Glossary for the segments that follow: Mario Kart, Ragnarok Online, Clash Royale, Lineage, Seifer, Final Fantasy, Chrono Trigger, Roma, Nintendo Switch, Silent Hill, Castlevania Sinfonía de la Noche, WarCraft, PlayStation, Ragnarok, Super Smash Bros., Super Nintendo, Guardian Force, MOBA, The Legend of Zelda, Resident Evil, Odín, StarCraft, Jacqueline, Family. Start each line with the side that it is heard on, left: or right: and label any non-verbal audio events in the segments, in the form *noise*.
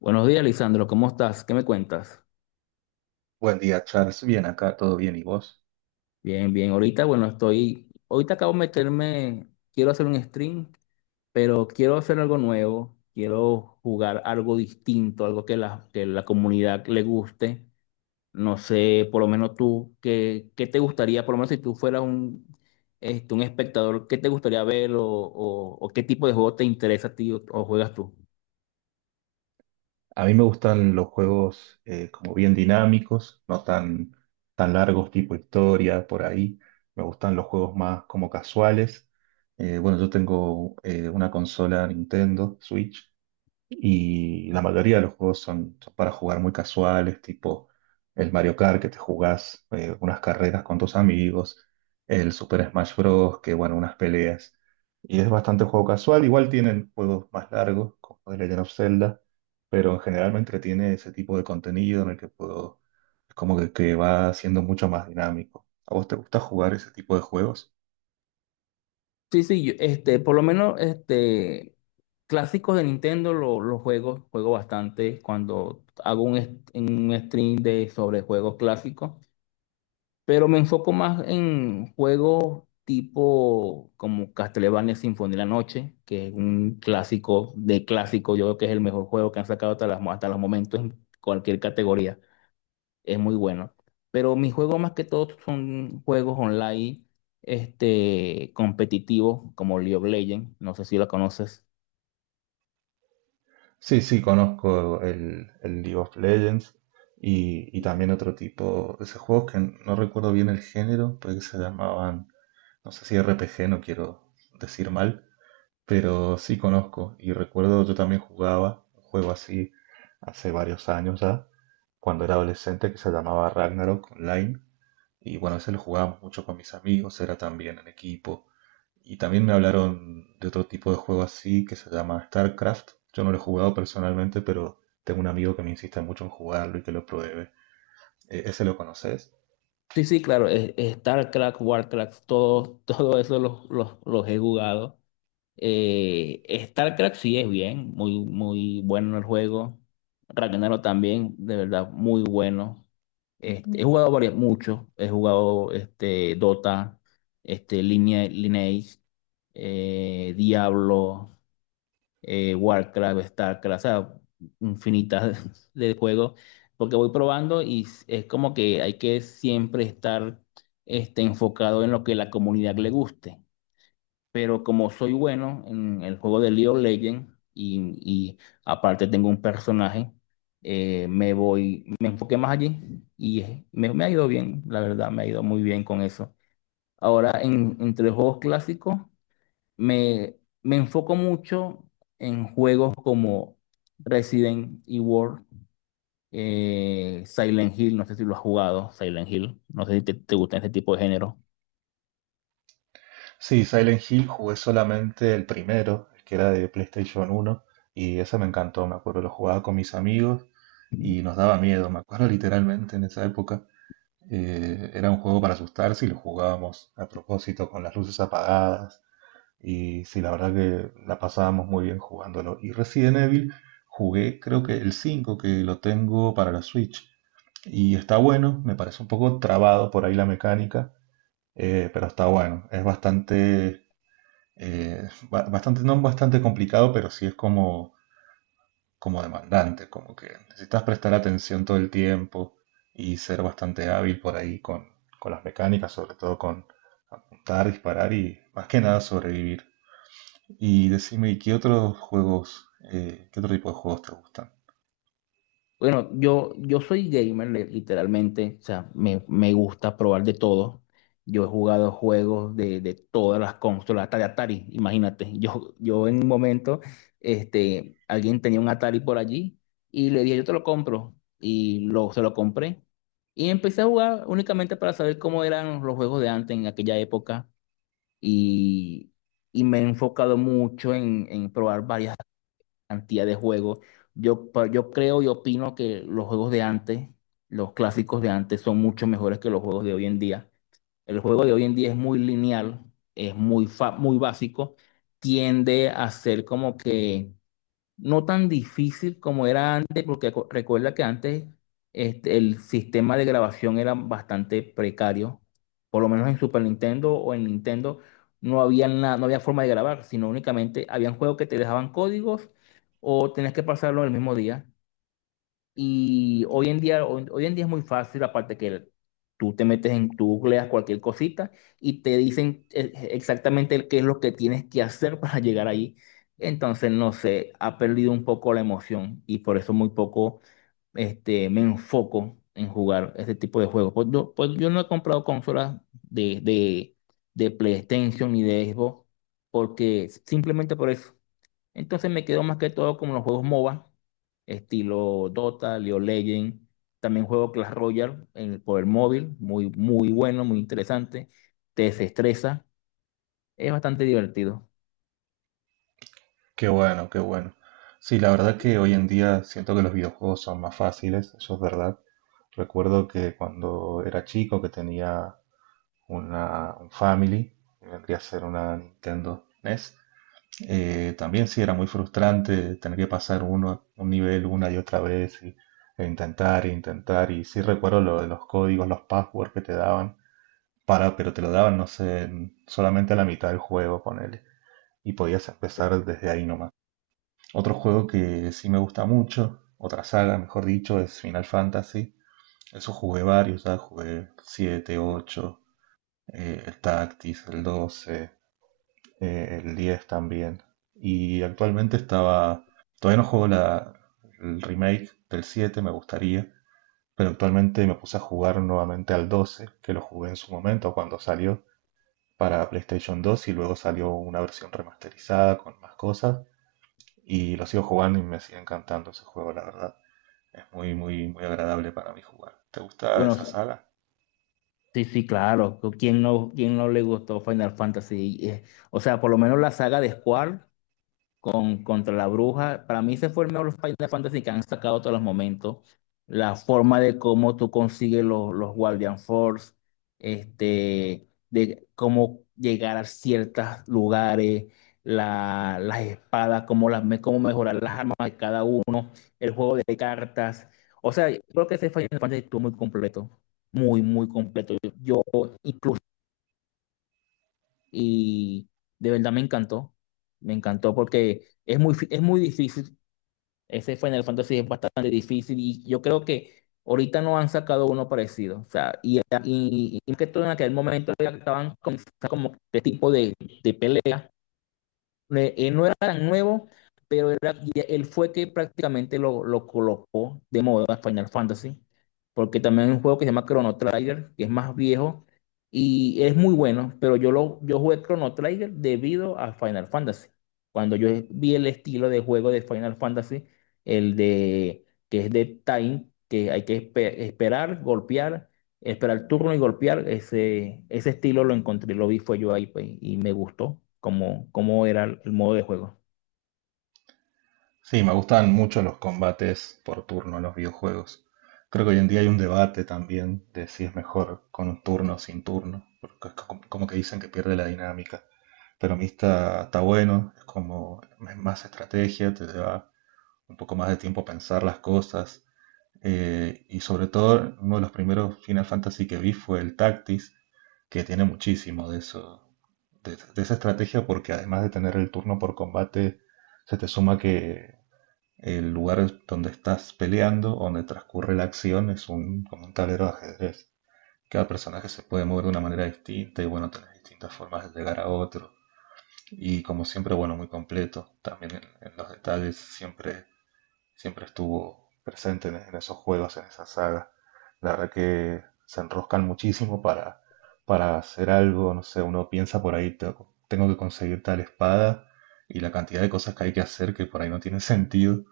left: Buenos días, Lisandro. ¿Cómo estás? ¿Qué me cuentas?
right: Buen día, Charles. Bien, acá todo bien. ¿Y vos?
left: Bien, bien. Ahorita, bueno, estoy. Ahorita acabo de meterme. Quiero hacer un stream, pero quiero hacer algo nuevo. Quiero jugar algo distinto, algo que la comunidad le guste. No sé, por lo menos tú, ¿qué te gustaría? Por lo menos si tú fueras un, un espectador, ¿qué te gustaría ver o qué tipo de juego te interesa a ti o juegas tú?
right: A mí me gustan los juegos como bien dinámicos, no tan largos, tipo historia, por ahí. Me gustan los juegos más como casuales. Bueno, yo tengo una consola Nintendo Switch. Y la mayoría de los juegos son para jugar muy casuales, tipo el Mario Kart que te jugás unas carreras con tus amigos, el Super Smash Bros. Que bueno, unas peleas. Y es bastante juego casual, igual tienen juegos más largos, como The Legend of Zelda, pero generalmente tiene ese tipo de contenido en el que puedo, es como que va siendo mucho más dinámico. ¿A vos te gusta jugar ese tipo de juegos?
left: Sí, sí, yo, este, por lo menos, este, Clásicos de Nintendo los juegos, juego bastante cuando hago un stream de, sobre juegos clásicos, pero me enfoco más en juegos tipo como Castlevania Sinfonía de la Noche, que es un clásico de clásico. Yo creo que es el mejor juego que han sacado hasta los momentos en cualquier categoría, es muy bueno. Pero mis juegos más que todo son juegos online, competitivos como League of Legends, no sé si la conoces.
right: Sí, sí, conozco el League of Legends y también otro tipo de esos juegos que no recuerdo bien el género, puede que se llamaban, no sé si RPG, no quiero decir mal, pero sí conozco y recuerdo yo también jugaba un juego así hace varios años ya, cuando era adolescente, que se llamaba Ragnarok Online. Y bueno, a veces lo jugábamos mucho con mis amigos, era también en equipo. Y también me hablaron de otro tipo de juego así que se llama StarCraft. Yo no lo he jugado personalmente, pero tengo un amigo que me insiste mucho en jugarlo y que lo pruebe. ¿Ese lo conoces?
left: Sí, sí, claro, es StarCraft, WarCraft, todo, *laughs* todo eso los he jugado. Eh, StarCraft sí es bien, muy, muy bueno el juego. Ragnarok también, de verdad, muy bueno. He jugado varios, muchos. He jugado Dota, Lineage, Diablo, Warcraft, Starcraft. O sea, infinitas *laughs* de juegos, porque voy probando y es como que hay que siempre estar enfocado en lo que la comunidad le guste. Pero como soy bueno en el juego de League of Legends y aparte tengo un personaje, me enfoqué más allí y me ha ido bien, la verdad, me ha ido muy bien con eso. Ahora, entre los juegos clásicos, me, me enfoco mucho en juegos como Resident Evil, Silent Hill, no sé si lo has jugado. Silent Hill, no sé si te gusta ese tipo de género.
right: Sí, Silent Hill jugué solamente el primero, el que era de PlayStation uno, y ese me encantó, me acuerdo, lo jugaba con mis amigos y nos daba miedo, me acuerdo literalmente en esa época. Era un juego para asustarse y lo jugábamos a propósito con las luces apagadas. Y sí, la verdad que la pasábamos muy bien jugándolo. Y Resident Evil jugué creo que el cinco, que lo tengo para la Switch. Y está bueno, me parece un poco trabado por ahí la mecánica, pero está bueno. Es bastante, bastante, no bastante complicado, pero sí es como, como demandante, como que necesitas prestar atención todo el tiempo y ser bastante hábil por ahí con las mecánicas, sobre todo con apuntar, disparar y más que nada sobrevivir. Y decime, ¿y qué otros juegos, qué otro tipo de juegos te gustan?
left: Bueno, yo soy gamer, literalmente. O sea, me gusta probar de todo. Yo he jugado juegos de todas las consolas, hasta de Atari, imagínate. Yo en un momento, alguien tenía un Atari por allí y le dije, yo te lo compro. Y se lo compré. Y empecé a jugar únicamente para saber cómo eran los juegos de antes en aquella época. Y, y me he enfocado mucho en probar cantidad de juegos. Yo creo y opino que los juegos de antes, los clásicos de antes, son mucho mejores que los juegos de hoy en día. El juego de hoy en día es muy lineal, es muy básico, tiende a ser como que no tan difícil como era antes, porque recuerda que antes el sistema de grabación era bastante precario, por lo menos en Super Nintendo o en Nintendo no había forma de grabar, sino únicamente habían juegos que te dejaban códigos o tenías que pasarlo el mismo día. Y hoy en día, hoy en día es muy fácil, aparte que tú te metes tú googleas cualquier cosita y te dicen exactamente qué es lo que tienes que hacer *laughs* para llegar ahí. Entonces, no sé, ha perdido un poco la emoción y por eso muy poco, me enfoco en jugar este tipo de juegos. Pues yo no he comprado consolas de PlayStation ni de Xbox, porque simplemente por eso. Entonces me quedo más que todo como los juegos MOBA, estilo Dota, League of Legends. También juego Clash Royale por el móvil, muy, muy bueno, muy interesante. Te desestresa, es bastante divertido.
right: Qué bueno, qué bueno. Sí, la verdad que hoy en día siento que los videojuegos son más fáciles, eso es verdad. Recuerdo que cuando era chico que tenía una, un Family, que vendría a ser una Nintendo NES, también sí era muy frustrante tener que pasar uno, un nivel una y otra vez y, e intentar e intentar. Y sí recuerdo lo de los códigos, los passwords que te daban. Para, pero te lo daban, no sé, solamente a la mitad del juego, ponele. Y podías empezar desde ahí nomás. Otro juego que sí me gusta mucho, otra saga, mejor dicho, es Final Fantasy. Eso jugué varios, ya jugué 7, 8, el Tactics, el 12, el 10 también. Y actualmente estaba. Todavía no juego la, el remake del 7, me gustaría. Pero actualmente me puse a jugar nuevamente al 12, que lo jugué en su momento cuando salió, para PlayStation 2, y luego salió una versión remasterizada con más cosas y lo sigo jugando y me sigue encantando ese juego, la verdad. Es muy, muy, muy agradable para mí jugar. ¿Te gusta
left: Bueno,
right: esa saga?
left: sí, sí, claro. ¿Quién no le gustó Final Fantasy? O sea, por lo menos la saga de Squall contra la bruja. Para mí ese fue el mejor los Final Fantasy que han sacado todos los momentos. La forma de cómo tú consigues los Guardian Force, de cómo llegar a ciertos lugares, las espadas, cómo mejorar las armas de cada uno, el juego de cartas. O sea, yo creo que ese Final Fantasy estuvo muy completo, muy, muy completo. Yo incluso, y de verdad me encantó porque... Es es muy difícil, ese Final Fantasy es bastante difícil y yo creo que ahorita no han sacado uno parecido. O sea, y más que todo en aquel momento ya estaban con como este tipo de pelea, no era tan nuevo, pero él fue que prácticamente lo colocó de moda Final Fantasy, porque también hay un juego que se llama Chrono Trigger, que es más viejo y es muy bueno. Pero yo jugué Chrono Trigger debido a Final Fantasy. Cuando yo vi el estilo de juego de Final Fantasy, el de que es de time, que hay que esperar, golpear, esperar el turno y golpear, ese estilo lo encontré, lo vi, fue yo ahí, pues, y me gustó cómo, cómo era el modo de juego.
right: Sí, me gustan mucho los combates por turno en los videojuegos. Creo que hoy en día hay un debate también de si es mejor con un turno o sin turno, porque como que dicen que pierde la dinámica. Pero a mí está bueno, es como es más estrategia, te lleva un poco más de tiempo pensar las cosas. Y sobre todo, uno de los primeros Final Fantasy que vi fue el Tactics, que tiene muchísimo de eso, de esa estrategia, porque además de tener el turno por combate, se te suma que el lugar donde estás peleando, donde transcurre la acción, es un, como un tablero de ajedrez. Cada personaje se puede mover de una manera distinta y bueno, tenés distintas formas de llegar a otro. Y como siempre, bueno, muy completo. También en los detalles siempre estuvo presente en esos juegos, en esa saga. La verdad que se enroscan muchísimo para hacer algo, no sé, uno piensa por ahí, tengo que conseguir tal espada y la cantidad de cosas que hay que hacer que por ahí no tiene *laughs* sentido,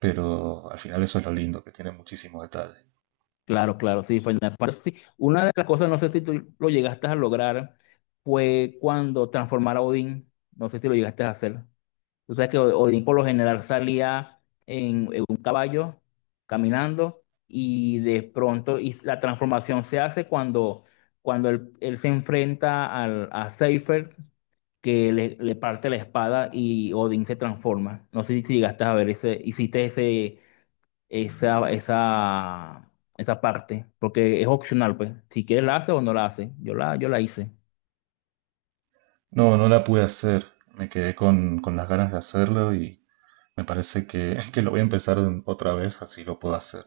right: pero al final eso es lo lindo, que tiene muchísimo detalle."
left: Claro, claro, sí, Final Fantasy. Una de las cosas, no sé si tú lo llegaste a lograr, fue cuando transformar a Odín, no sé si lo llegaste a hacer. O sea que Odín por lo general salía en un caballo caminando, y de pronto y la transformación se hace cuando él se enfrenta a Seifer, que le parte la espada y Odín se transforma. No sé si llegaste a ver ese, hiciste esa, esa, esa parte, porque es opcional, pues. Si quieres la hace o no la hace. Yo la hice.
right: No, no la pude hacer, me quedé con las ganas de hacerlo y me parece que, *laughs* que lo voy a empezar otra vez, así lo puedo hacer.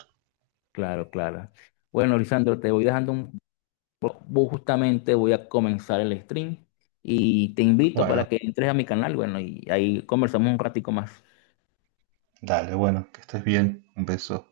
left: Claro, claro. Bueno, Lisandro, te voy dejando un. Pues, vos justamente voy a comenzar el stream y te invito
right: Bueno,
left: para que entres a mi canal, bueno, y ahí conversamos un ratico más.
right: dale, bueno, que estés bien, un beso.